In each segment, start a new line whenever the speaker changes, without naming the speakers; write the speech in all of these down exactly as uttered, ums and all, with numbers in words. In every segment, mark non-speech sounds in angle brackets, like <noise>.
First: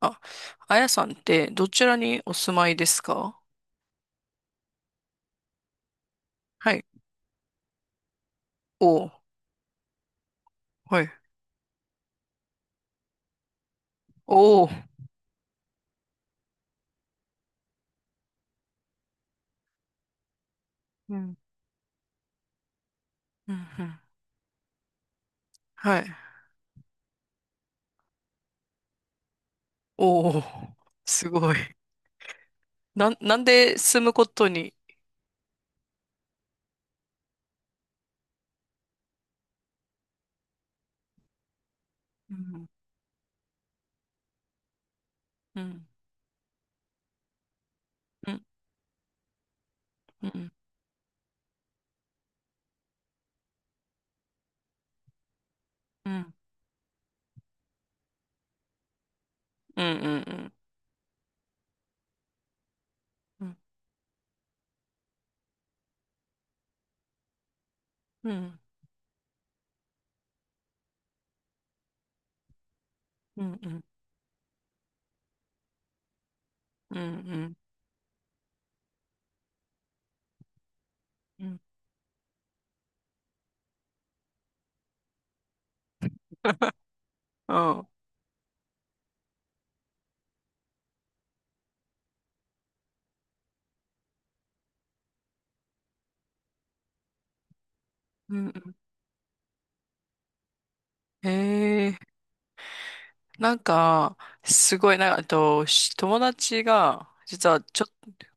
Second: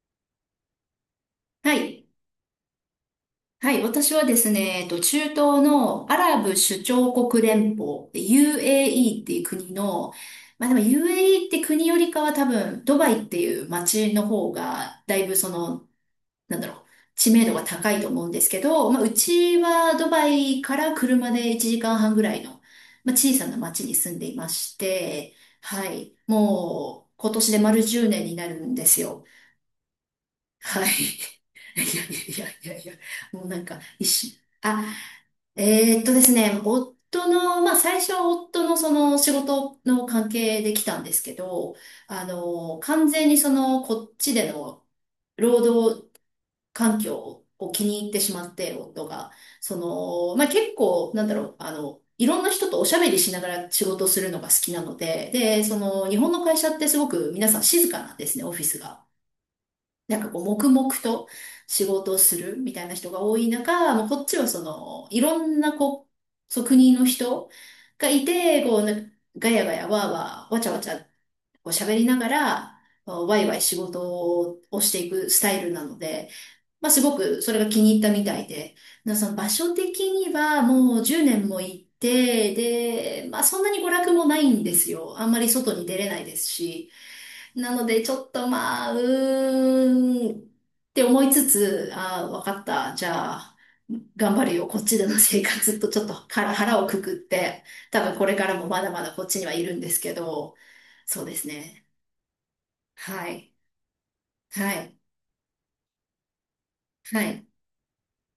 あ、あやさんってど
は
ちら
い。
にお住まいですか？
はい。私はですね、えっと、中東のアラブ
は
首
い。
長国連邦、
お、
ユーエーイー っていう国の、まあでも
はい。
ユーエーイー って国よりかは多分、ドバイっていう街の方
お。う
が、だいぶその、なんだろう、知名度が高いと思うんですけど、まあうちはドバイから
んう
車で
ん
いちじかんはんぐらいの、まあ小さ
う
な街に
ん。
住んでいまして、は
はい。
い。もう、今年で丸じゅうねんになるんですよ。
お、
はい。
すごい。
<laughs> いやいやいやいやいや、
なんな
も
ん
うなん
で
か
住
一
むこ
瞬、
とに。
あ、えーっとですね、夫の、まあ最初は夫のその仕事の関係で来たんですけど、あ
うん
の、完全にそのこっちでの
う
労
ん
働環境を気に入って
う
し
ん
まって、夫が。そ
う
の、まあ
ん
結構、なんだろう、あの、いろんな人とおしゃべりしながら仕事をするのが好きなので、で、その
う
日本
ん
の会社ってすごく皆さん静かなんですね、オフィスが。
うんう
なんかこう、
ん
黙々と仕事をするみたいな人が多
う
い
ん
中、もうこっちはその、いろんなこう、そう国の人がい
うんうん
て、こう、なんかガヤガヤワーワー、わちゃわちゃ、こう喋りながら、ワ
う
イ
ん
ワイ
う
仕
ん
事をしていくスタイルなので、まあ、
うん
す
う
ごくそ
ん
れが気に入ったみたいで、なその場所的にはもう10
う
年
ん、
も行って、で、まあ、そんなに娯楽もないんですよ。あんまり外に出れないですし。な
あ、
ので、ちょっとまあ、うーんって思いつつ、ああ、わかった。じゃあ、頑張るよ。こっちでの生活とちょっと腹腹をくくって、多分こ
う
れからも
ん、
まだまだこっちにはいるんですけど、そうですね。
へ。
はい。
なんか、
は
すご
い。
い、なんか、あと、し友達が、
はい。
実はちょ、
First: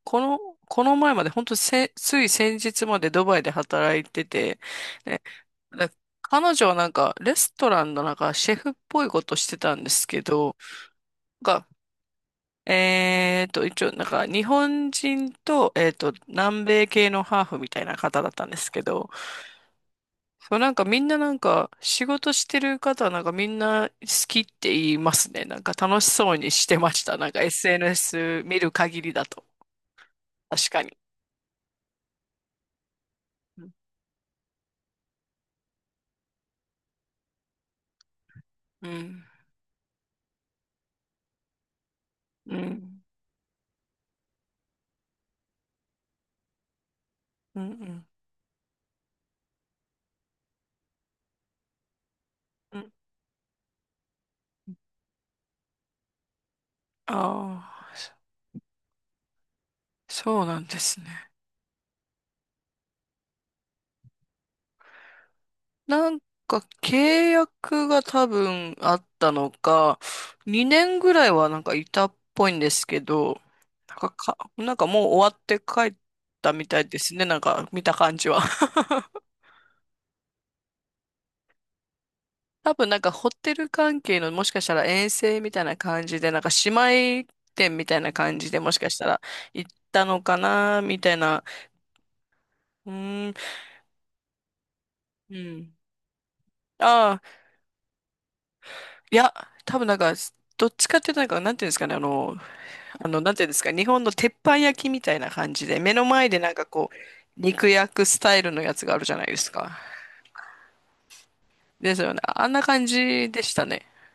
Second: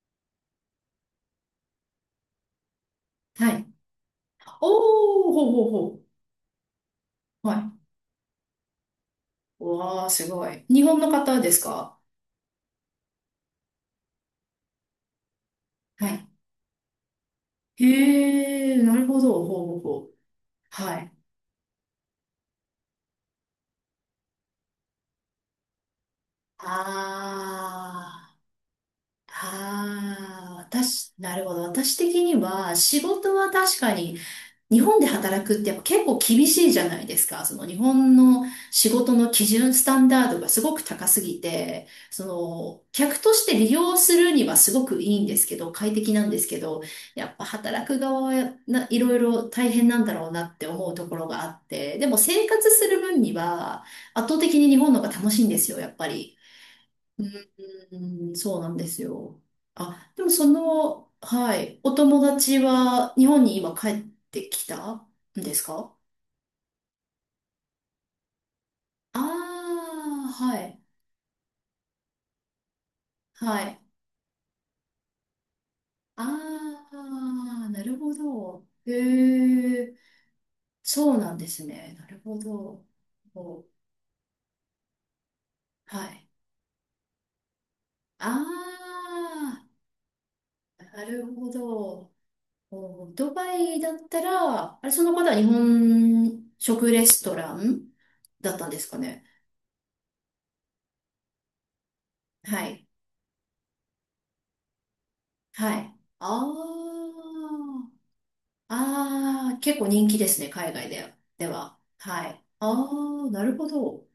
この、この前まで、本当せ、つい先日までドバイで
はい。
働いてて、で、
おー、ほうほう
で
ほ
彼女はなんか、レ
う。
ス
は
ト
い。
ランのなんか、シェフっぽいことしてたんで
わ
す
あ、
け
すご
ど、
い。日本の方で
なん
す
か、
か？
えーと、一応、なんか、日本人と、えー
は
と、
い。
南米系のハーフみたいな方だったんで
へ
す
え、
け
なる
ど、
ほど。ほうほうほう。
そう、なんか
は
みん
い。
ななんか仕事してる方はなんかみんな好きって言いますね。なんか楽しそうにしてました。なんか
あ
エスエヌエス 見る限りだ
あ、
と。
ああ、
確かに。
私、なるほど。私的には、仕事は
うん。
確かに日本で働くってやっぱ結構厳しいじゃないですか。その日本の
う
仕事
ん。
の基準、スタンダードがすごく高すぎて、そ
う
の
ん。
客として利用するにはすごくいいんですけど、快適なんですけど、やっぱ
う
働く
ん。
側はやないろいろ大変なんだろうなって思うところがあって、でも生活
う
す
ん、
る分には圧倒的に日本の方が楽しいんですよ、やっぱり。
ああー、そ
うん、そうなんですよ。あ、でも
そう
そ
なんです
の、
ね。
はい、お友達は日本に今帰ってきたんですか？
なんか契約が多分あっ
あ
たのか、
あー、はい、
にねんぐらいはなんかいたっぽいんですけど、
はい。
なんか、か、なんかもう終わって帰ったみた
あ
いですね。なん
あ、
か
な
見た
るほ
感じは。
ど。へえ、そうなんですね。なるほ
多
ど。
分なんかホテ
お、
ル関係のもしかしたら遠征みたいな
は
感じ
い。
で、なんか姉妹店みたいな
あ
感じでもしかしたら行ったのかな、
あ、
み
な
たい
る
な。
ほど。
う
お、
ー
ド
ん、
バイだったら、あれ、その方は
う
日
ん。
本食レ
あ
ス
あ、
トランだったんですか
い
ね。
や、多分なんか、どっちかっていうとなんか、なんていうんですかね、あの、
はい。
あの、なんていうんですか、日本の鉄板焼きみたいな感じで、
は
目
い。
の前で
あ
なんかこう、肉焼
あ、
くスタイルのやつがあるじゃないで
あ
す
あ、結
か。
構人気ですね、海外では。では。
ですよね。
はい。
あんな
あ
感じ
あ、な
でし
る
た
ほ
ね。
ど。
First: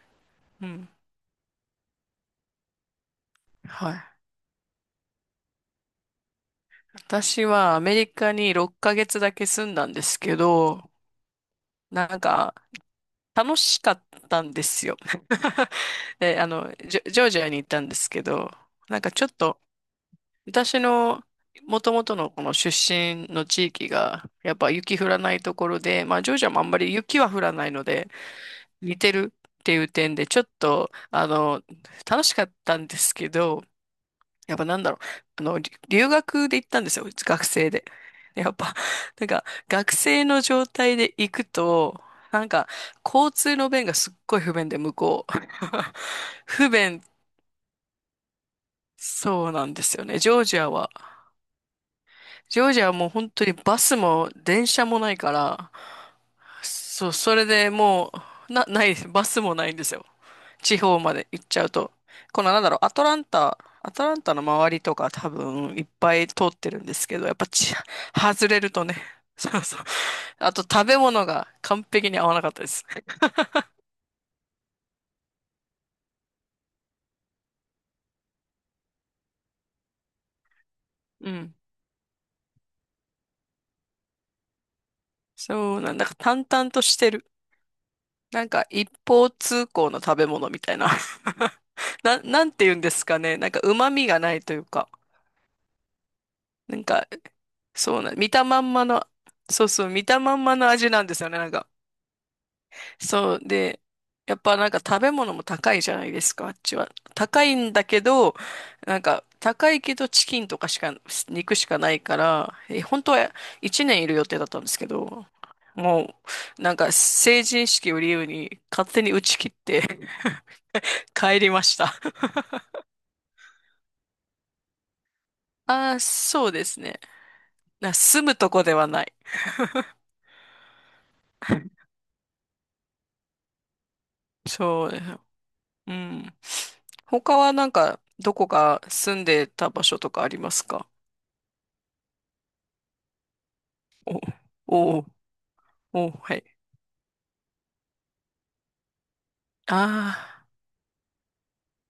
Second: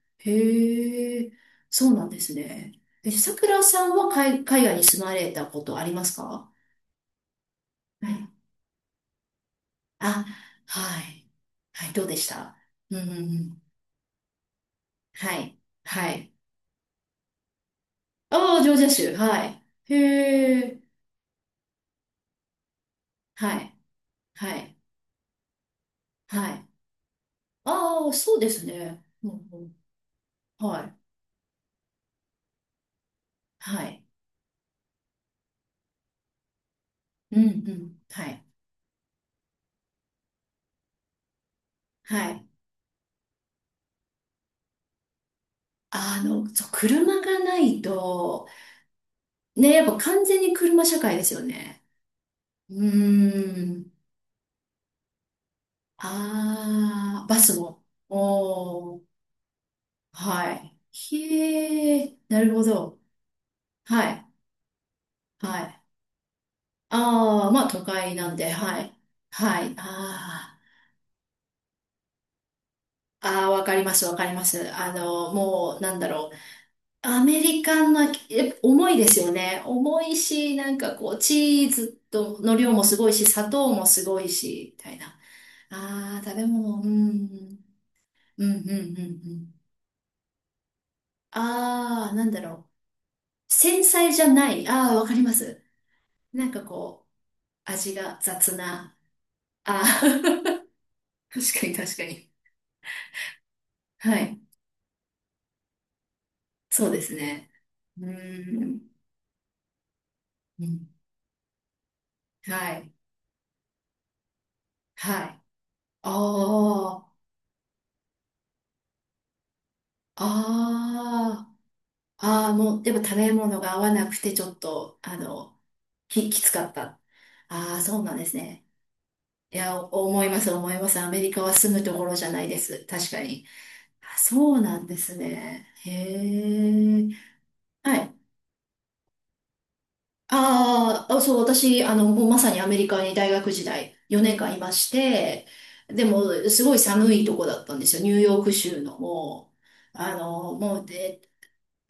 うん。
へえ、そうなんですね。え、さくらさ
は
んは
い。
海、海外に住まれたことありますか？
私はアメ
は
リ
い。
カにろっかげつだけ住んだんです
あ、
けど、
はい。はい、どう
な
で
ん
し
か、
た？うんうんう
楽
ん。
しかったんですよ。
はい。
<laughs>
はい。
で、あの、ジョ、ジョージアに行ったんですけど、
ああ、ジョージア
なんか
州。
ちょっ
は
と、
い。へ
私
え、
の元々のこの出身の
は
地
い。
域が、や
は
っぱ
い。
雪降らないところで、まあ、ジョージア
は
もあ
い。
んまり雪は降らないの
あ
で、
あ、そうです
似
ね。
て
う
る
んう
ってい
ん、
う点で、ちょっ
は
と、
い。
あの、楽しかったんですけど、
はい。
やっぱなんだろう。あの、り留学で行ったんですよ。
うん
学
う
生で。
ん。は
<laughs> で
い。
やっぱ、なんか、学生の状態で行くと、
は
な
い。
んか、交通の便がすっごい不便で、向こう。
あの、
<laughs>
そう、
不便、
車がないと、
そうな
ね、
ん
や
で
っぱ
すよね。
完
ジ
全
ョー
に
ジア
車
は。
社会ですよね。
ジョー
う
ジアはもう本当に
ー
バ
ん。
スも電車もないから、そう、
ああ、
そ
バ
れ
ス
で
も。
もう、な、ないで
おー、
す。バスもないんですよ。
は
地方ま
い。
で行っちゃうと、
へえ、な
この
る
な
ほ
んだろう、ア
ど。
トランタ、アト
は
ラン
い、
タの周りとか多
は
分
い。
いっぱい通ってるんですけど、やっぱ
ああ、まあ
ち、
都会なん
外
で、
れる
は
と
い。
ね、<laughs> そう
はい。
そう。あ
あ
と食べ物が完璧に合わなかったです。
あ、ああ、わかります、わかります。あの、もう、なんだろう。アメリカンな、え、重いですよね。重いし、なんかこう、
うん。
チーズとの量もすごいし、砂糖もすごいし、みたいな。
そうなんだ、なんか
ああ、食べ
淡々
物、
と
う
してる。
ん。
な
うん、う
んか
ん、うん、
一方
うん。
通行の食べ物みたいな。<laughs>
ああ、
な、
なんだ
なんて
ろ
言うんですかね。なん
う。
か
繊
旨味
細
が
じゃ
ない
な
という
い。
か、
ああ、わかります。なんか
なん
こ
か、
う、味
そうな、
が
見た
雑
まんま
な。
の、そう
あ
そう、
あ、
見たまんまの味なんですよ
<laughs>
ね、なん
確か
か。
に確かに。
そう。で、
は
や
い。
っぱなんか食べ物も高いじゃないですか、あっち
そう
は。
です
高
ね。
いんだ
う
けど、
ーん。
なんか高いけどチキンと
う
かし
ん。
か、肉しかないから、
は
え、
い。
本当はいちねんいる予定だったんですけ
は
ど、
い。あ
もうなんか
あ、
成人式を理由に勝手に打ち切って <laughs> 帰り
あ
ました。
あ。ああ、もう、やっぱ食べ物が合わなくて、ちょっと、あの、
ああ、
き、き
そ
つ
うで
かっ
すね。
た。ああ、
な
そうなん
住
で
む
す
とこ
ね。
ではない。
いや、お思います、思います。アメリカは住むところじゃないです。確かに。あ、そうなん
そう
で
です。
すね。
うん。
へえ。
他はなん
は
か
い。
どこか住んでた場所とかありますか？
あーあ、そう、私、あの、もうまさにアメリカに大学時代、よねんかんいまし
お、お、
て、で
お、
も、
はい。
すごい寒いとこだったんですよ。ニューヨーク州の、もう、あ
ああ、
の、もう、え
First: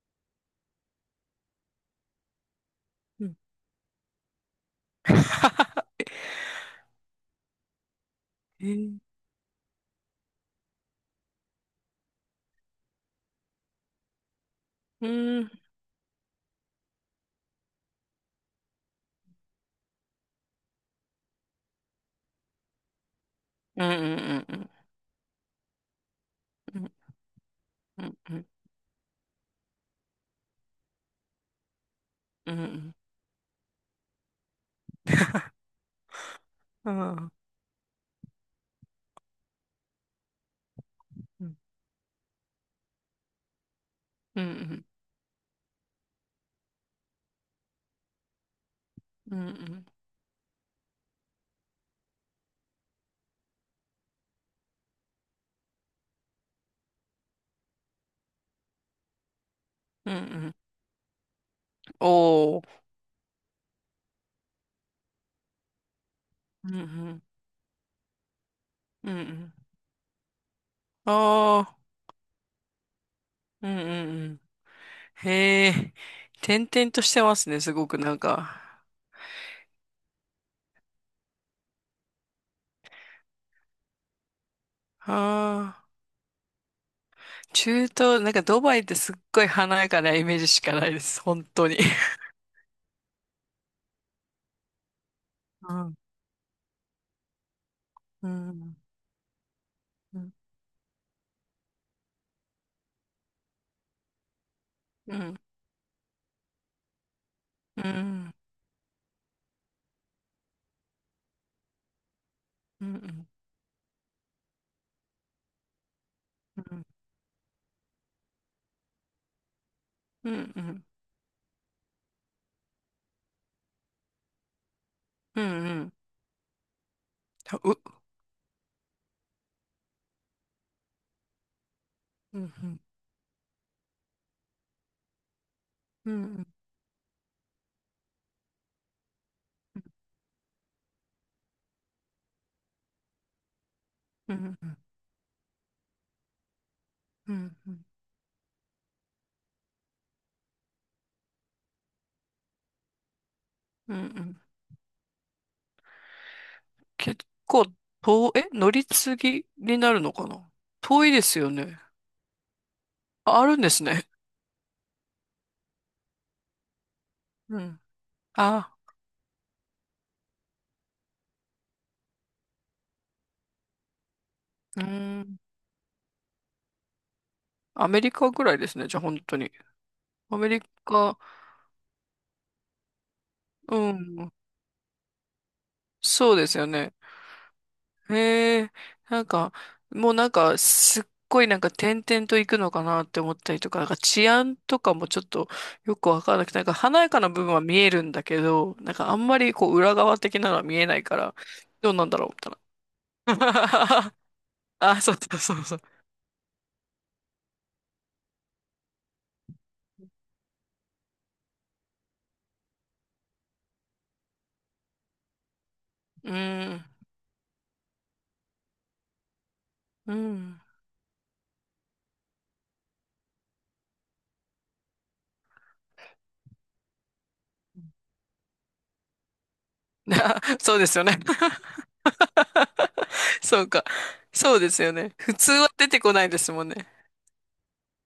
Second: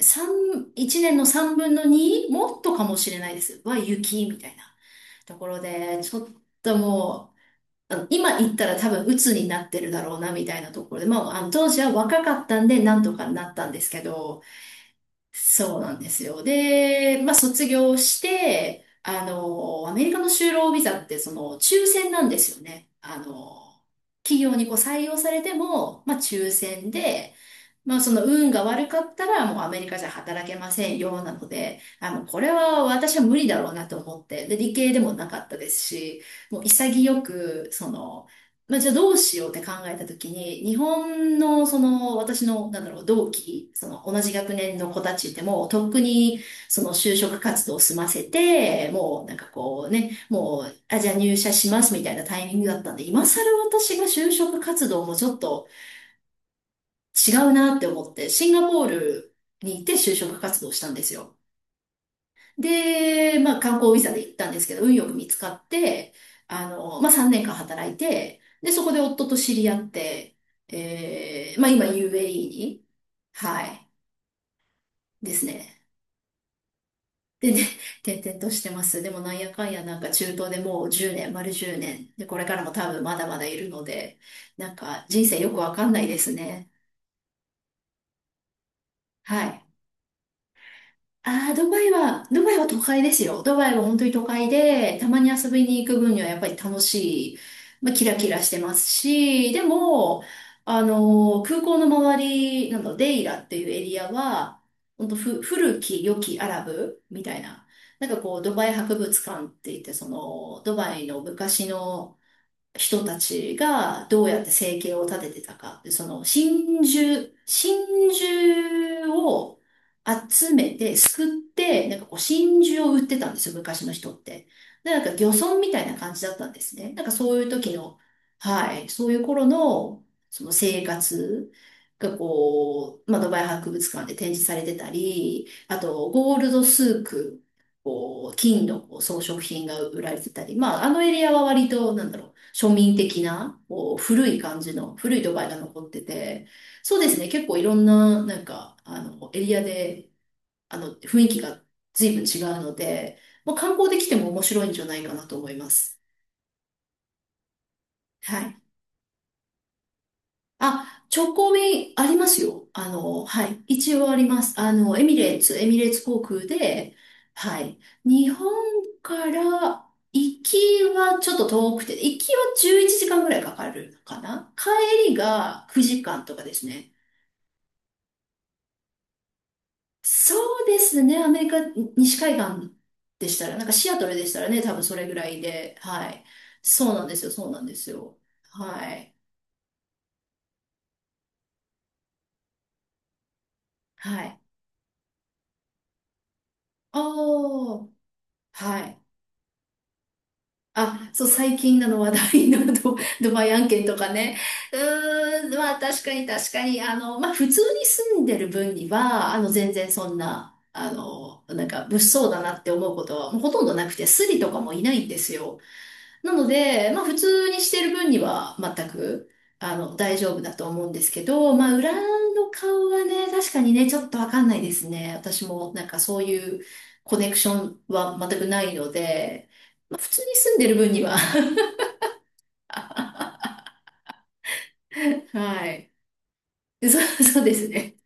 三一年の三分の二、もっとかもしれ
う
ない
ん。
です。は雪みたいなところで、ちょっともう、あの今行った
え
ら多
ー
分鬱になってるだろうなみたいなところで、まあ、あの当時は若かったんでなんとかなったんですけど、
うん、
そうなんですよ。で、まあ卒業して、あの、アメリカの就労ビザってその抽選なんですよね。あの、
うん、う
企
ん、う
業に
ん、
こう採用されても、まあ抽
う
選
ん、
で、まあ
う
そ
ん、
の
うん、
運が悪かったらもうアメリカじゃ働けませんよなので、あの、これ
うん、う
は
ん、
私は無理だろうなと思って、で、理系でもなかったですし、もう
う
潔
ん、
く、その、まあじゃあどうしようって考えた時に、日本のその私の、なんだろう、同期、その同じ
うん、う
学年
ん、
の子たちってもうとっくにその就職活動を済ませて、もうなん
う
かこ
ん、
うね、もう、あ、じゃあ入社しますみたいなタイミングだったんで、今更私が就職活動もちょっと、違うなって思って、シンガポールに行って
う
就
ん、う
職
ん、
活動したんですよ。
おー、
で、まあ観光ビザで行ったんですけど、運よく見つかって、あ
うん、う
の、まあ
ん、
さんねんかん働いて、で、そこで
う
夫と
ん、
知り合って、え
あ
ー、まあ
あ、
今 ユーエーイー に、は
うん、う
い、
ん、うん、
です
へ
ね。
え、転々としてます
で
ね、
ね、
すごくなん
転々と
か。
してます。でもなんやかんやなんか中東でもうじゅうねん、丸じゅうねん。で、これからも多分まだまだいるので、なんか人生よくわ
あ
か
あ、
んないですね。
中東、なんかドバイってすっご
は
い
い。
華やかなイメージしかないです、本
ああ、
当
ド
に。
バイは、ドバイは都会ですよ。ドバイは本当に都会で、たまに遊び
う
に行
ん、
く分にはやっぱり楽しい、まあ、キラキ
う
ラしてま
ん、
すし、で
う
も、
ん、
あの空港の周りなの、デイラっていうエリアは、本
う
当
ん、
ふ、古き良きアラブみたいな、
う
なんか
ん、
こう、ドバイ博物館って言って、その、ドバイの昔の、
うん、うん、う
人た
ん、
ちがどうやって生計を立ててたか。でその真
う
珠、真珠を集め
ん、
て、すくって、なんかこう真珠を売ってたんですよ、昔の人って。で、なんか漁
うん、う
村みたい
ん、
な感じだったんですね。なんかそういう
たう、
時の、はい、そういう頃の、その生活が
うん、うん、
こう、まあ、ドバイ博物館で展示されてたり、あと、
う
ゴー
ん、
ルドスーク、こう、金のこう装飾品が売られてたり、まあ、あのエリアは割と、なんだろう庶民的な、こう、古
う
い
ん、
感
う
じ
ん、
の、古いドバイが残ってて、そうですね、
う
結
ん、
構いろんな、なんか、あの、エリアで、あの、雰囲気が随分違うので、まあ、観光
う
で
ん、う
来ても
ん。
面白いんじゃないかなと思います。
結構遠、
は
え、
い。
乗り継ぎになるのかな？
あ、
遠いで
直
すよ
行
ね。
便ありますよ。あの、
あ、
は
あるん
い。
です
一
ね。
応あります。あの、エミレーツ、エミレーツ航空で、
う
はい。
ん。
日本
あ、
から行きはちょっと遠くて、行きはじゅういちじかんぐらいかかるかな。
う
帰り
ん。
がくじかんとかですね。
アメリカぐらいですね。じゃあ本当に。
そ
アメリ
うです
カ、
ね。アメリカ西海岸でしたら、なんか
う
シアトルでし
ん。
たらね、多分それぐらいで、はい。
そうですよ
そう
ね。
なんですよ。そうなんです
へ
よ。
え、
はい。
なんか、もうなんか、すっごいなんか点々と行くのかなって思ったりとか、なんか
は
治
い。
安とかもちょっとよくわからなくて、なんか華
あ
やかな部分は見
あ、
えるんだけど、
は
なん
い。
かあんまりこう裏側的なのは見えない
あ、
か
そう、
ら、
最近な
どう
の
なん
話
だろうみ
題
たい
のド、<laughs> ドバイ案件とか
な。
ね。う
<laughs> あ、そうそう
ー
そ
ん、
うそ
まあ
う。
確かに確かに、あの、まあ普通に住んでる分には、あの全然そんな、あの、なんか物騒だなって思うことはもうほとんどなくて、スリとかもいないんですよ。
う
なの
ーん、
で、まあ普通にしてる分には全く、あの、
う
大丈夫だ
ん。
と思うんですけど、まあ裏の顔はね、確かにね、ちょっとわかんないですね。私もなんかそういうコネクションは全くないので、まあ、普
<laughs>
通に
あ、
住んでる
そうで
分
す
に
よ
は
ね。
<laughs>
<laughs> そうか。そうですよね。普通は
は
出
い。
てこないですもんね。
そう、そうですね。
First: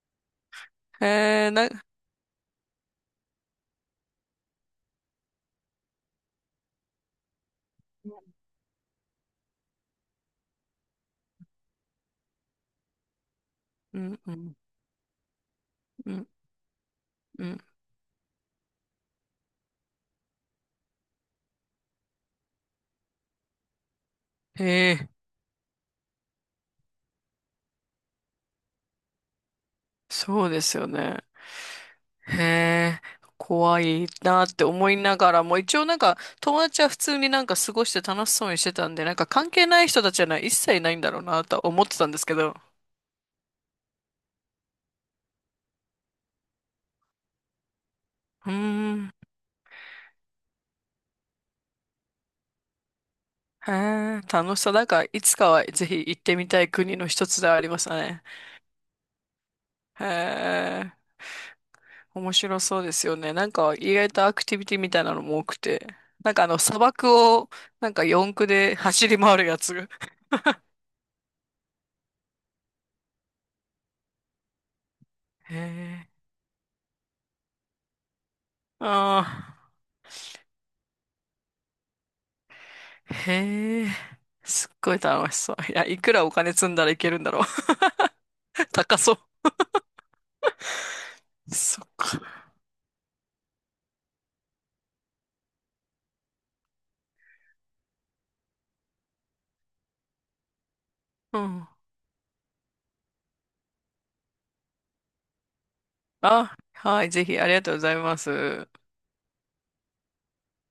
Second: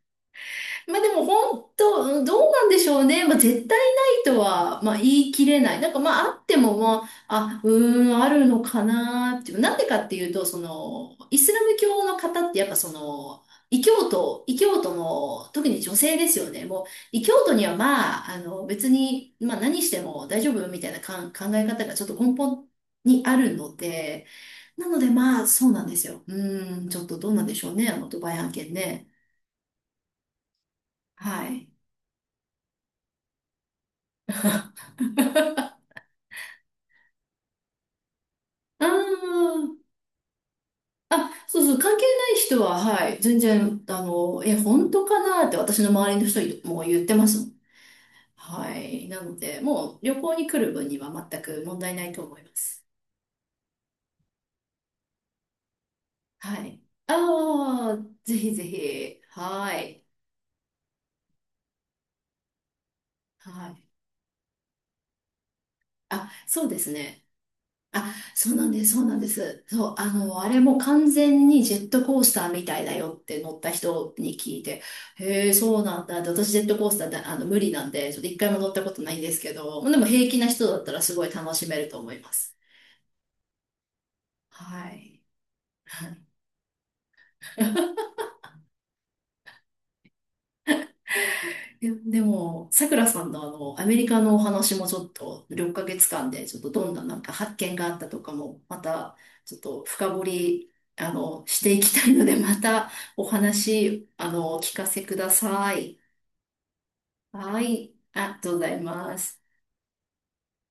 まあ
へ
でも
え、な、
本当、うんどうなんでしょうね。まあ絶対ないとは、まあ言い切れない。なんかまああっても、まあ、あ、うーん、あるのかなっていう。なんでかっていうと、その、イスラム教の方ってやっぱその、異
う
教
ん、う
徒、
ん、
異教徒の、特に女
う
性で
ん、
すよね。もう、異教
う
徒
ん。
にはまあ、あの、別に、まあ何しても大丈夫みたいなかん考え方がちょっと根本にあるので、
へ
なの
え、
でまあ、そうなんですよ。うーん、ちょっとどうなんでしょうね、あの、ドバイ案件ね。
そうですよね。
はい。
へえ、怖いなって思いながら
<laughs>
も、一応なんか友達は普通になんか過ごして楽しそうにして
あ
たんで、なんか関係
ー
ない人たちはな一切ないんだろう
あ、
なと
そう
は
そう、
思っ
関
て
係
たんです
ない
けど。
人は、はい、全然、あの、え、本当かなって私の周りの人も言ってますもん。
うー
はい。
ん、
なので、もう旅行に来る分には全く問題ないと思います。
へえ、楽しそう。なんかいつかはぜひ行ってみた
は
い
い。
国の一つではありまし
あ
た
あ、
ね。
ぜひぜひ。はい。
へえ、面白そうですよね。な
は
んか
い。
意外とアクティビティみたいなのも多くて。
あ、
なんかあの
そうで
砂
す
漠
ね。
をなんか
あ、
四駆
そうなん
で
です、そう
走
な
り
んで
回るや
す。
つ。
そう、あの、あれも完全にジェットコースターみたいだよって乗った人に聞いて、へえ、
へ
そうなん
え、
だって。私ジェットコースターで、あの、無理なんで、ちょっと一回も乗ったことない
あ
んですけ
あ。
ど、でも平気な人だったらすごい楽しめると思います。
へえ、すっ
は
ごい
い。
楽しそう。いや、いくら
<laughs>
お金積んだらいけるんだろう。<laughs> 高そう。そっ
で、で
か。
も、さくらさんのあの、アメリカのお話もちょっと、ろっかげつかんで、ちょっとどんななんか発見があったとかも、また、ちょっと深掘り、あ
う
の、し
ん。
ていきたいので、<laughs> またお話、あの、お聞かせください。
あ、はい、ぜひあり
は
がとうござ
い、
いま
ありがとうござ
す。
います。